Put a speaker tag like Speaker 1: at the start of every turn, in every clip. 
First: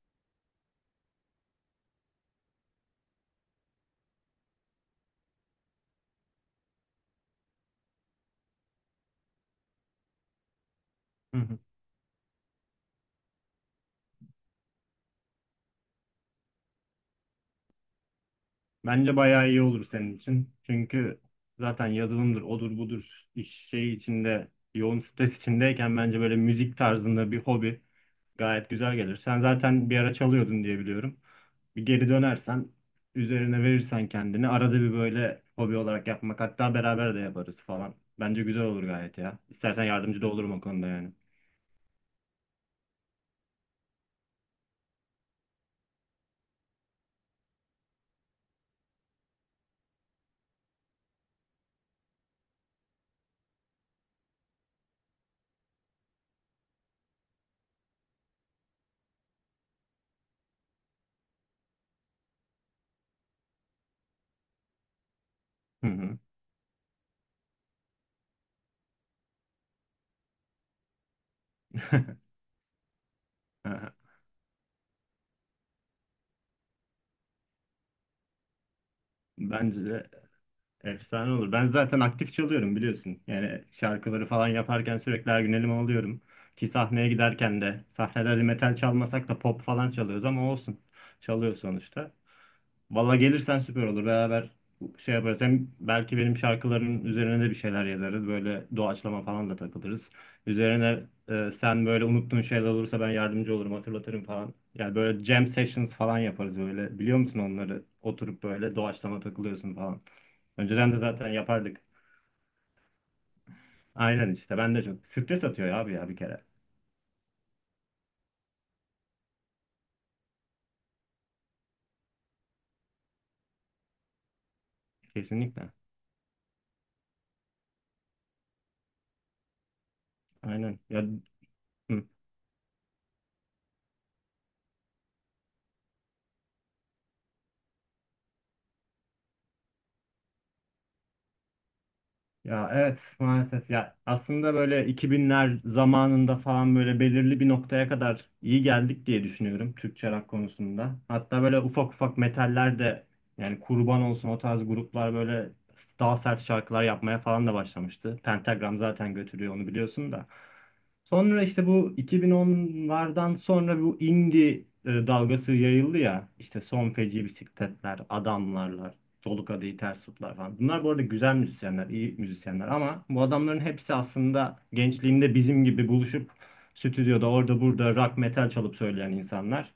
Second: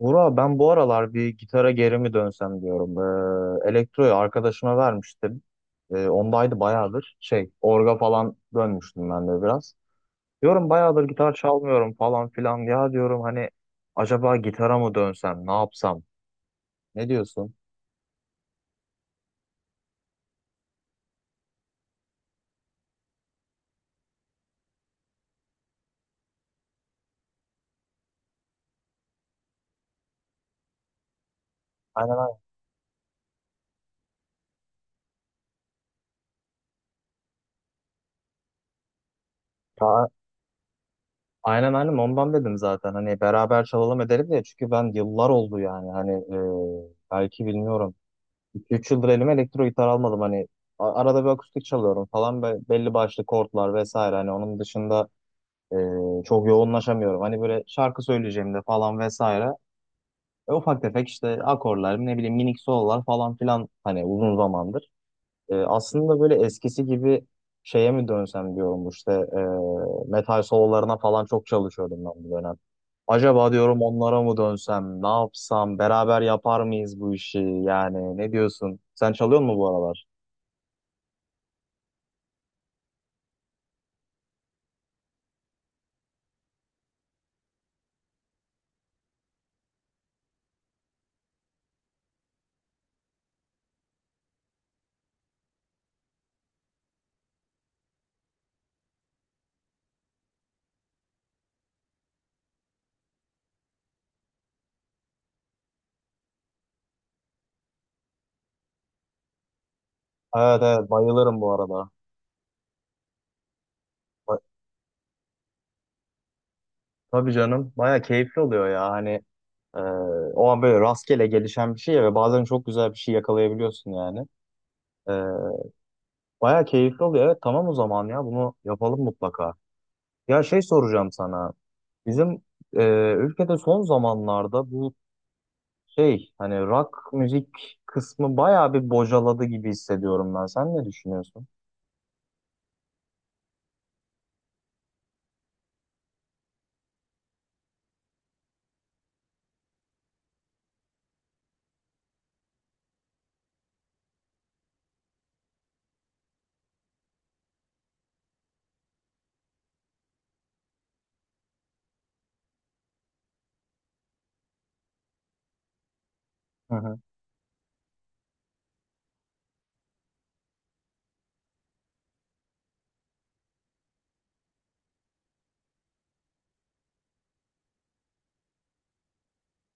Speaker 1: Vura ben bu aralar bir gitara geri mi dönsem diyorum. Elektroyu arkadaşıma vermiştim. Ondaydı bayağıdır. Orga falan dönmüştüm ben de biraz. Diyorum bayağıdır gitar
Speaker 2: Hı hı.
Speaker 1: çalmıyorum falan filan. Ya diyorum hani acaba gitara mı dönsem, ne yapsam? Ne diyorsun?
Speaker 2: Bence bayağı iyi olur senin için. Çünkü zaten yazılımdır, odur budur iş şey içinde, yoğun stres içindeyken bence böyle müzik tarzında bir hobi gayet güzel gelir. Sen zaten bir ara çalıyordun diye biliyorum. Bir geri
Speaker 1: Aynen, aynen.
Speaker 2: dönersen, üzerine verirsen kendini arada bir böyle hobi olarak yapmak hatta beraber de yaparız falan. Bence güzel olur gayet ya. İstersen
Speaker 1: Ta-
Speaker 2: yardımcı da olurum o konuda yani.
Speaker 1: aynen aynen, ondan dedim zaten. Hani beraber çalalım edelim diye. Çünkü ben yıllar oldu yani. Hani belki bilmiyorum. İki üç yıldır elime elektro gitar almadım. Hani arada bir akustik çalıyorum falan. Belli başlı kortlar vesaire. Hani onun dışında e, çok yoğunlaşamıyorum. Hani böyle şarkı söyleyeceğimde falan vesaire. Ufak tefek işte akorlar, ne bileyim minik sololar falan filan hani uzun zamandır.
Speaker 2: Hı hı.
Speaker 1: Aslında böyle eskisi gibi şeye mi dönsem diyorum işte, metal sololarına falan çok çalışıyordum ben bu dönem. Acaba diyorum onlara mı dönsem, ne yapsam, beraber yapar mıyız bu işi yani, ne diyorsun? Sen çalıyor musun bu
Speaker 2: Bence
Speaker 1: aralar?
Speaker 2: de efsane olur. Ben zaten aktif çalıyorum biliyorsun. Yani şarkıları falan yaparken sürekli her gün elime alıyorum. Ki sahneye giderken de sahnelerde metal çalmasak da pop falan çalıyoruz ama olsun. Çalıyor sonuçta. Valla gelirsen süper olur. Beraber şey yaparız. Hem belki benim şarkıların üzerine de bir şeyler yazarız. Böyle doğaçlama falan da takılırız. Üzerine sen böyle unuttuğun şeyler olursa ben yardımcı olurum, hatırlatırım falan. Yani böyle jam sessions falan yaparız böyle. Biliyor musun onları? Oturup böyle doğaçlama takılıyorsun falan.
Speaker 1: Evet evet,
Speaker 2: Önceden de zaten
Speaker 1: bayılırım bu
Speaker 2: yapardık.
Speaker 1: arada.
Speaker 2: Aynen
Speaker 1: Ba-
Speaker 2: işte. Ben de çok stres atıyor ya abi ya bir kere.
Speaker 1: Tabii canım, baya keyifli oluyor ya hani e, o an böyle rastgele gelişen bir şey ya ve bazen çok güzel bir şey yakalayabiliyorsun yani. E,
Speaker 2: Kesinlikle.
Speaker 1: Baya keyifli oluyor, evet tamam, o zaman ya bunu yapalım mutlaka. Ya şey
Speaker 2: Aynen ya.
Speaker 1: soracağım sana. Bizim e, ülkede son zamanlarda bu şey hani rock müzik kısmı bayağı bir bocaladı gibi hissediyorum ben. Sen ne düşünüyorsun?
Speaker 2: Ya evet maalesef ya, aslında böyle 2000'ler zamanında falan böyle belirli bir noktaya kadar iyi geldik diye düşünüyorum Türkçe rock konusunda. Hatta böyle ufak ufak metaller de, yani kurban olsun, o tarz gruplar böyle daha sert şarkılar yapmaya falan da başlamıştı. Pentagram zaten götürüyor onu biliyorsun da. Sonra işte bu 2010'lardan sonra bu indie dalgası yayıldı ya. İşte
Speaker 1: Hı
Speaker 2: Son
Speaker 1: hı.
Speaker 2: Feci Bisikletler, Adamlarlar. Dolu Kadehi Ters Tutlar falan. Bunlar bu arada güzel müzisyenler, iyi müzisyenler ama bu adamların hepsi aslında gençliğinde bizim gibi buluşup stüdyoda orada burada rock metal çalıp söyleyen insanlar.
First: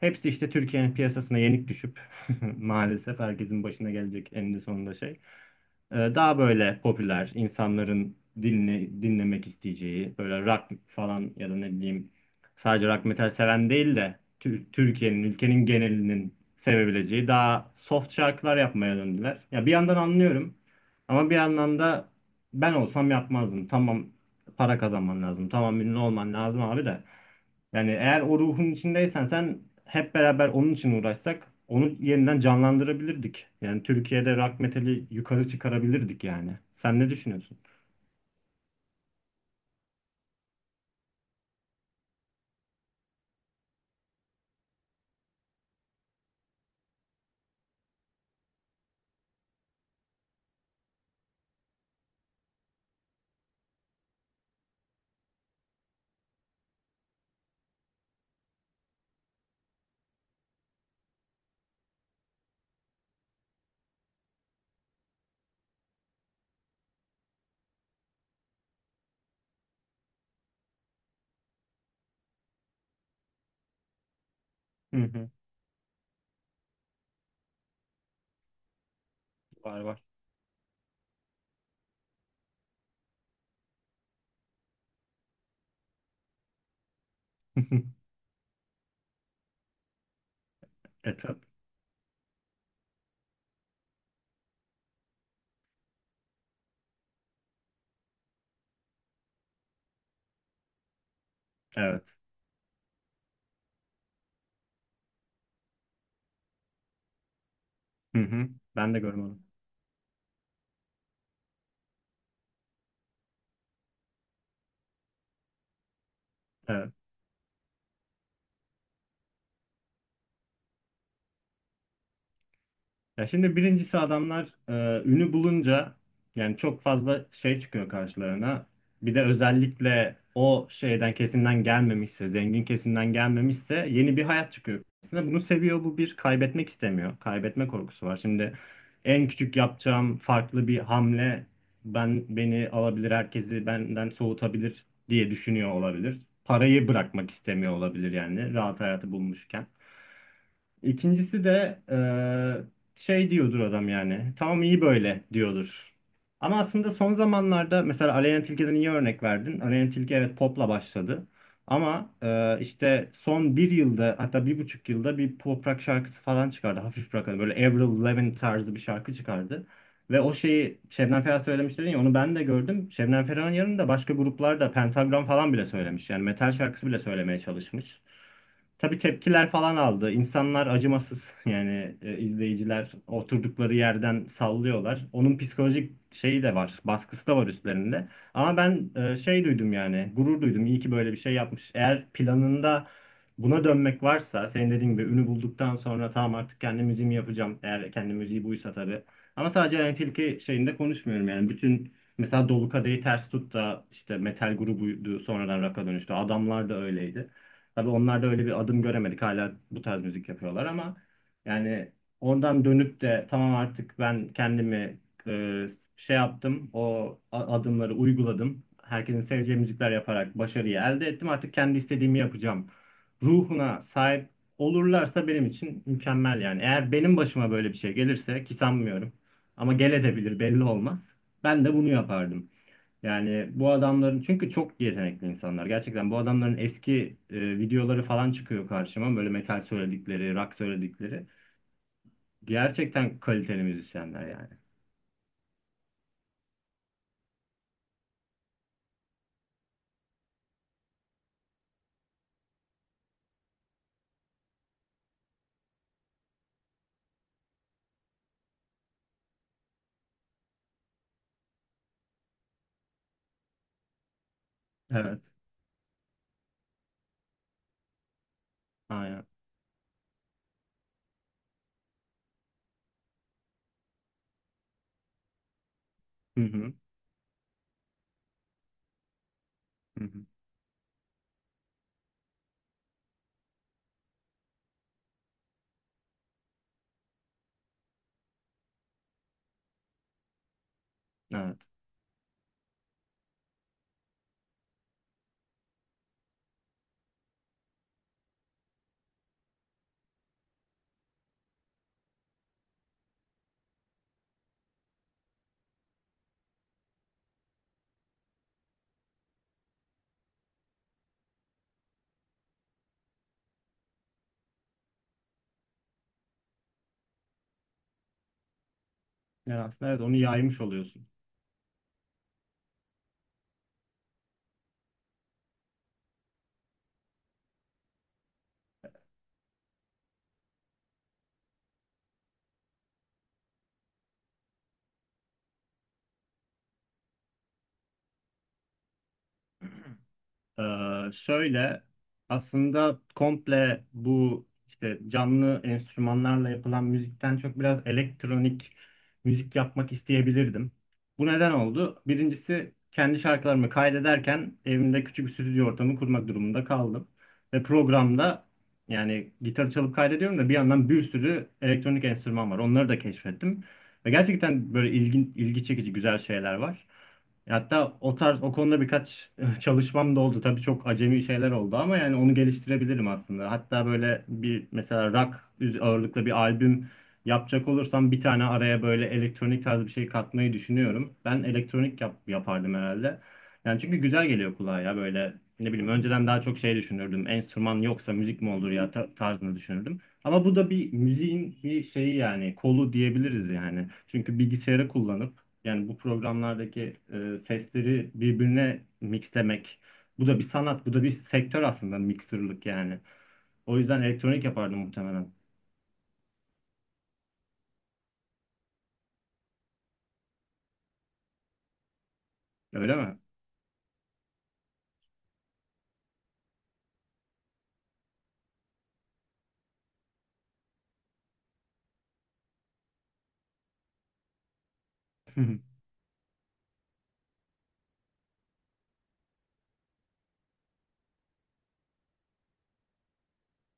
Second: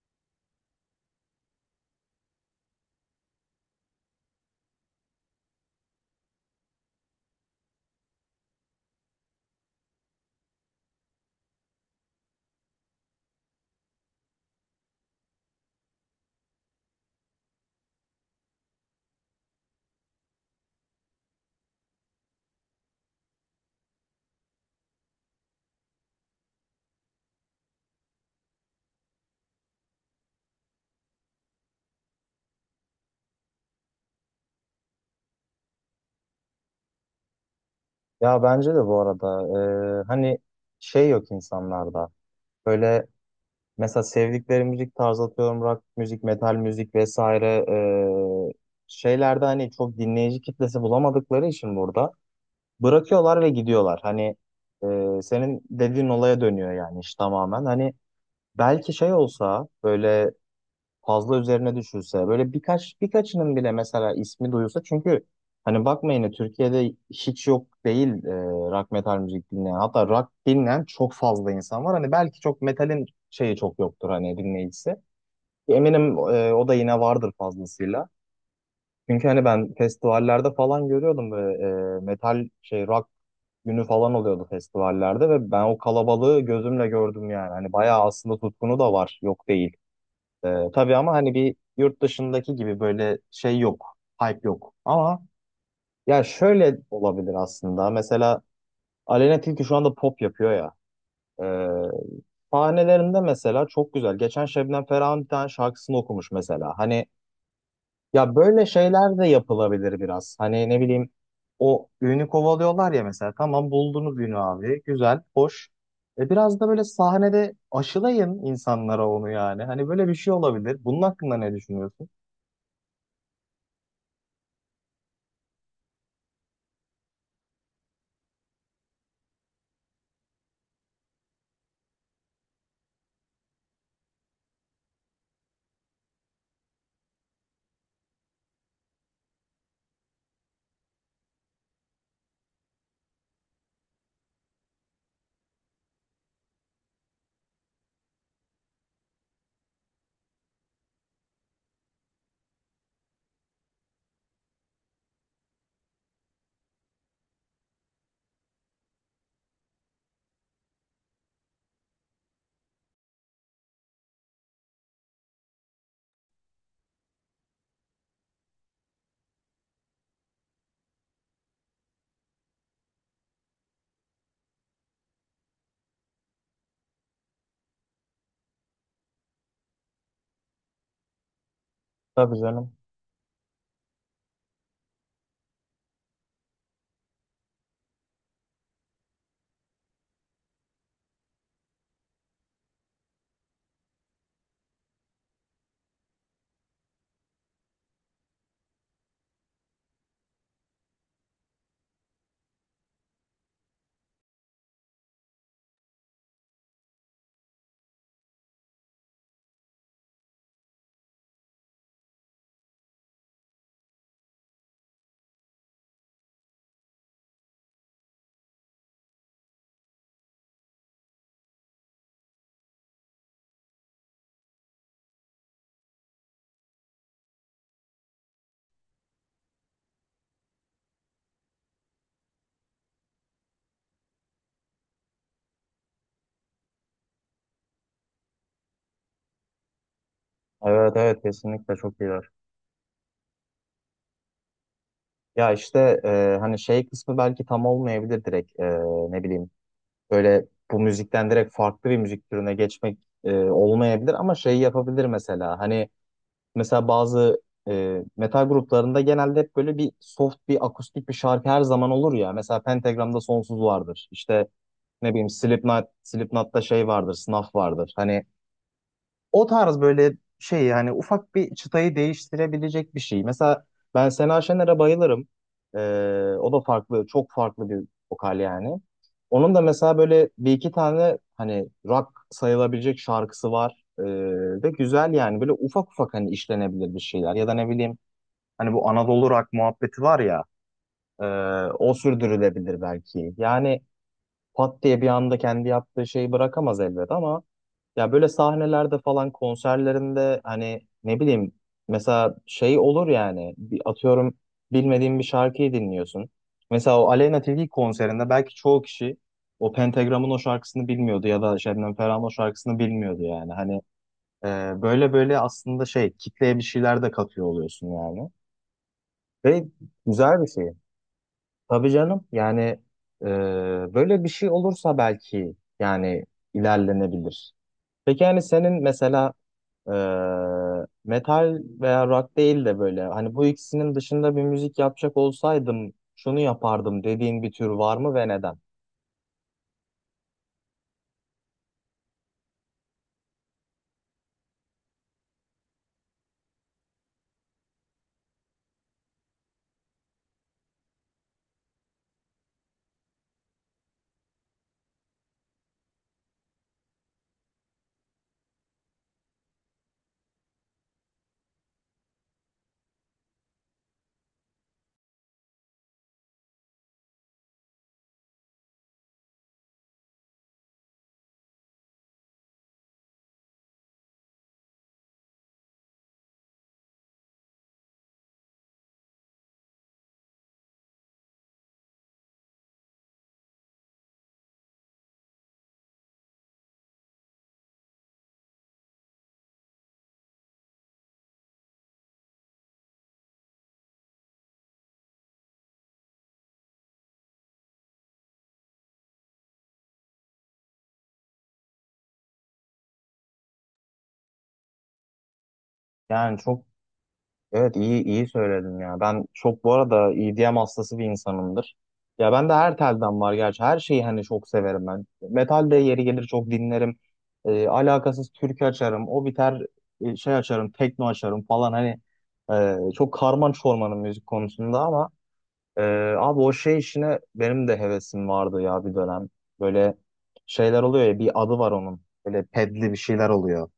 Speaker 2: Hepsi işte Türkiye'nin piyasasına yenik düşüp maalesef herkesin başına gelecek eninde sonunda şey. Daha böyle popüler insanların dinlemek isteyeceği böyle rock falan ya da ne bileyim sadece rock metal seven değil de Türkiye'nin ülkenin genelinin sevebileceği daha soft şarkılar yapmaya döndüler. Ya bir yandan anlıyorum ama bir yandan da ben olsam yapmazdım. Tamam, para kazanman lazım. Tamam ünlü olman lazım abi de. Yani eğer o ruhun içindeysen, sen hep beraber onun için uğraşsak onu yeniden canlandırabilirdik. Yani Türkiye'de rock metali yukarı çıkarabilirdik yani. Sen ne düşünüyorsun?
Speaker 1: Ya bence de bu arada hani şey yok insanlarda. Böyle mesela sevdikleri müzik tarzı, atıyorum rock müzik, metal müzik vesaire e, şeylerde hani çok dinleyici kitlesi bulamadıkları için burada bırakıyorlar ve gidiyorlar. Hani senin dediğin olaya dönüyor yani iş tamamen. Hani belki şey olsa, böyle fazla üzerine düşülse, böyle birkaçının bile mesela ismi duyulsa. Çünkü hani bakmayın ya, Türkiye'de hiç yok değil rock metal müzik dinleyen, hatta rock dinleyen çok fazla insan var. Hani belki çok metalin şeyi çok yoktur hani, dinleyicisi,
Speaker 2: Hı hı.
Speaker 1: eminim o da yine vardır fazlasıyla, çünkü hani ben
Speaker 2: Var var.
Speaker 1: festivallerde falan görüyordum böyle metal şey rock günü falan oluyordu festivallerde ve ben o kalabalığı gözümle gördüm yani. Hani bayağı aslında tutkunu da var, yok değil. Tabii ama
Speaker 2: E
Speaker 1: hani
Speaker 2: tabii.
Speaker 1: bir yurt dışındaki gibi böyle şey yok. Hype yok. Ama ya şöyle olabilir aslında. Mesela Aleyna Tilki şu anda pop yapıyor ya. Ee,
Speaker 2: Evet.
Speaker 1: Sahnelerinde mesela çok güzel. Geçen Şebnem Ferah'ın bir tane şarkısını okumuş mesela. Hani
Speaker 2: Hı
Speaker 1: ya
Speaker 2: hı.
Speaker 1: böyle
Speaker 2: Ben de
Speaker 1: şeyler de
Speaker 2: görmedim.
Speaker 1: yapılabilir biraz. Hani ne bileyim, o ünü kovalıyorlar ya mesela. Tamam, buldunuz ünü abi. Güzel, hoş. E biraz da böyle
Speaker 2: Evet.
Speaker 1: sahnede aşılayın insanlara onu yani. Hani böyle bir şey olabilir. Bunun hakkında ne düşünüyorsun?
Speaker 2: Ya şimdi birincisi adamlar ünü bulunca yani çok fazla şey çıkıyor karşılarına. Bir de özellikle o şeyden kesimden gelmemişse, zengin kesimden gelmemişse yeni bir hayat çıkıyor karşısına. Bunu seviyor, bu bir kaybetmek istemiyor. Kaybetme korkusu var. Şimdi en küçük yapacağım farklı bir hamle ben beni alabilir, herkesi benden soğutabilir diye düşünüyor olabilir. Parayı bırakmak istemiyor olabilir yani rahat hayatı bulmuşken. İkincisi de şey diyordur adam yani. Tamam iyi böyle diyordur. Ama aslında son zamanlarda mesela Aleyna Tilki'den iyi örnek verdin. Aleyna Tilki evet popla başladı. Ama işte son bir yılda hatta bir buçuk yılda bir pop rock şarkısı falan çıkardı. Hafif rock, hani böyle Avril Lavigne tarzı bir şarkı çıkardı. Ve o şeyi Şebnem Ferah söylemiş dedin ya, onu ben de gördüm. Şebnem Ferah'ın yanında başka gruplar da, Pentagram falan bile söylemiş. Yani metal şarkısı bile söylemeye çalışmış. Tabii tepkiler falan aldı. İnsanlar acımasız. Yani
Speaker 1: Tabii canım.
Speaker 2: izleyiciler oturdukları yerden sallıyorlar. Onun psikolojik şeyi de var, baskısı da var üstlerinde. Ama ben şey duydum yani, gurur duydum. İyi ki böyle bir şey yapmış. Eğer planında buna dönmek varsa, senin dediğin gibi ünü bulduktan sonra tamam artık kendi müziğimi yapacağım. Eğer kendi müziği buysa tabii. Ama sadece yani tilki şeyinde konuşmuyorum yani. Bütün, mesela Dolu Kadehi Ters Tut da işte metal grubuydu sonradan rock'a dönüştü. Adamlar da öyleydi. Tabii onlar da öyle bir adım göremedik. Hala bu tarz müzik yapıyorlar ama yani oradan dönüp de tamam artık ben kendimi e, şey yaptım. O adımları uyguladım. Herkesin seveceği müzikler yaparak başarıyı elde ettim. Artık kendi istediğimi yapacağım. Ruhuna sahip olurlarsa benim için mükemmel yani. Eğer benim başıma böyle bir şey gelirse, ki sanmıyorum ama gel edebilir, belli olmaz. Ben de bunu yapardım. Yani bu adamların, çünkü çok yetenekli insanlar. Gerçekten bu adamların eski videoları falan çıkıyor karşıma. Böyle metal söyledikleri, rock
Speaker 1: Evet evet,
Speaker 2: söyledikleri.
Speaker 1: kesinlikle çok iyiler.
Speaker 2: Gerçekten kaliteli müzisyenler yani.
Speaker 1: Ya işte hani şey kısmı belki tam olmayabilir direkt. Ne bileyim, böyle bu müzikten direkt farklı bir müzik türüne geçmek olmayabilir ama şey yapabilir mesela. Hani mesela bazı metal gruplarında genelde hep böyle bir soft, bir akustik bir şarkı her zaman olur ya, mesela Pentagram'da Sonsuz vardır işte, ne
Speaker 2: Evet.
Speaker 1: bileyim Slipknot, Slipknot'ta şey vardır, Snuff vardır hani.
Speaker 2: Aynen.
Speaker 1: O tarz böyle şey yani, ufak bir çıtayı değiştirebilecek bir şey. Mesela ben Sena Şener'e bayılırım. Ee,
Speaker 2: Hı
Speaker 1: O da
Speaker 2: hı.
Speaker 1: farklı, çok farklı bir vokal yani. Onun da mesela
Speaker 2: Hı hı.
Speaker 1: böyle bir iki tane hani rock sayılabilecek şarkısı var. Ve güzel yani, böyle ufak ufak hani işlenebilir bir şeyler. Ya da ne bileyim, hani bu Anadolu rock muhabbeti var ya, e,
Speaker 2: Evet.
Speaker 1: o sürdürülebilir belki. Yani pat diye bir anda kendi yaptığı şeyi bırakamaz elbet ama ya böyle sahnelerde falan, konserlerinde hani ne bileyim, mesela şey olur yani, bir atıyorum, bilmediğin bir şarkıyı dinliyorsun. Mesela o Aleyna Tilki konserinde belki çoğu kişi o Pentagram'ın o şarkısını bilmiyordu ya da Şebnem Ferah'ın o şarkısını bilmiyordu yani. Hani böyle böyle aslında şey, kitleye bir şeyler de katıyor oluyorsun yani.
Speaker 2: Yani
Speaker 1: Ve
Speaker 2: aslında evet onu
Speaker 1: güzel bir
Speaker 2: yaymış
Speaker 1: şey.
Speaker 2: oluyorsun.
Speaker 1: Tabii canım yani, e, böyle bir şey olursa belki yani ilerlenebilir. Peki yani senin mesela, ee, metal veya rock değil de böyle hani bu ikisinin dışında bir müzik yapacak olsaydım şunu yapardım dediğin bir tür var mı ve neden?
Speaker 2: Şöyle aslında komple bu işte canlı enstrümanlarla yapılan müzikten çok biraz elektronik müzik yapmak isteyebilirdim. Bu neden oldu? Birincisi kendi şarkılarımı kaydederken evimde küçük bir stüdyo ortamı kurmak durumunda kaldım. Ve programda yani gitar çalıp kaydediyorum da bir yandan bir sürü elektronik enstrüman var. Onları da keşfettim. Ve gerçekten böyle ilgi çekici güzel şeyler var. Hatta o tarz o konuda birkaç çalışmam da oldu. Tabii çok acemi şeyler oldu ama yani onu geliştirebilirim aslında. Hatta böyle bir mesela rock ağırlıklı bir albüm yapacak olursam bir tane araya böyle elektronik tarz bir şey katmayı düşünüyorum. Ben elektronik yapardım herhalde. Yani çünkü güzel geliyor kulağa ya böyle ne bileyim önceden daha çok şey düşünürdüm. Enstrüman yoksa müzik mi olur ya tarzını düşünürdüm. Ama bu da bir müziğin bir şeyi, yani kolu diyebiliriz yani. Çünkü bilgisayarı kullanıp yani bu programlardaki sesleri birbirine mixlemek. Bu da bir sanat, bu da bir sektör aslında, mixerlık yani. O yüzden elektronik yapardım muhtemelen.
Speaker 1: Yani çok, evet iyi iyi söyledin ya. Ben çok bu arada EDM hastası bir insanımdır. Ya ben de her
Speaker 2: Öyle mi?
Speaker 1: telden var gerçi. Her şeyi hani çok severim ben. Metal de yeri gelir çok dinlerim. Alakasız türkü açarım. O biter, şey açarım, tekno açarım falan. Hani çok karman çormanın müzik konusunda ama. Ee, abi o şey işine benim de hevesim vardı ya bir dönem. Böyle şeyler oluyor ya, bir adı var onun. Böyle pedli bir şeyler oluyor.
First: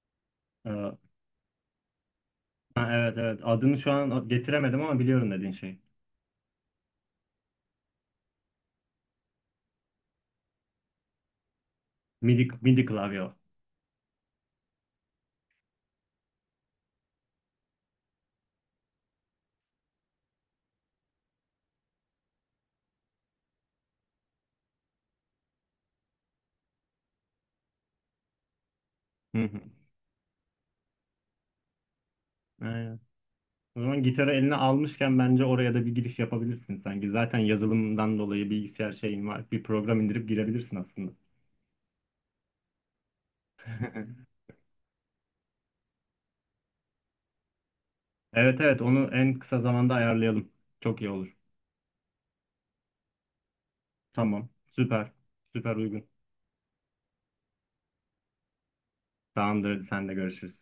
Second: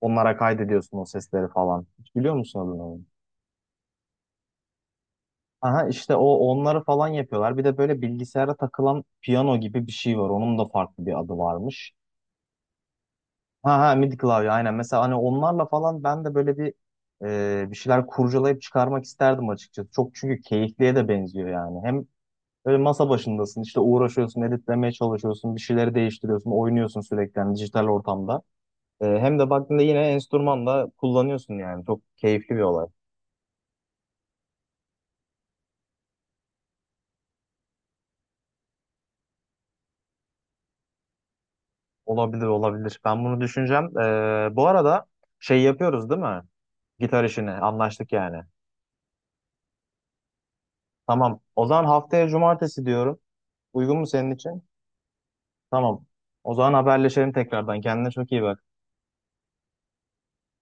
Speaker 1: Onlara
Speaker 2: Ee,
Speaker 1: kaydediyorsun o sesleri falan. Hiç biliyor musun adını
Speaker 2: ha,
Speaker 1: onun?
Speaker 2: evet evet. Adını şu an getiremedim ama biliyorum dediğin şey.
Speaker 1: Aha işte, o onları falan yapıyorlar. Bir de böyle bilgisayara takılan piyano gibi bir şey var. Onun da farklı bir adı varmış.
Speaker 2: MIDI, MIDI klavye.
Speaker 1: Ha ha, MIDI klavye, aynen. Mesela hani onlarla falan ben de böyle bir şeyler kurcalayıp çıkarmak isterdim açıkçası. Çok çünkü keyifliye de benziyor yani. Hem böyle masa başındasın, işte uğraşıyorsun, editlemeye çalışıyorsun, bir şeyleri değiştiriyorsun, oynuyorsun sürekli yani dijital ortamda. Hem
Speaker 2: Hı
Speaker 1: de
Speaker 2: hı.
Speaker 1: baktığında yine enstrüman da kullanıyorsun yani. Çok keyifli bir olay.
Speaker 2: Aynen. O zaman gitarı eline almışken bence oraya da bir giriş yapabilirsin sanki. Zaten yazılımdan dolayı bilgisayar şeyin var. Bir program indirip girebilirsin aslında.
Speaker 1: Olabilir, olabilir. Ben bunu düşüneceğim. Bu arada şey yapıyoruz değil mi? Gitar işini anlaştık yani.
Speaker 2: Evet evet onu en kısa zamanda ayarlayalım. Çok iyi olur.
Speaker 1: Tamam. O zaman haftaya cumartesi diyorum. Uygun mu senin
Speaker 2: Tamam.
Speaker 1: için?
Speaker 2: Süper. Süper
Speaker 1: Tamam.
Speaker 2: uygun.
Speaker 1: O zaman haberleşelim tekrardan. Kendine çok iyi bak.
Speaker 2: Tamamdır. Hadi, sen de görüşürüz.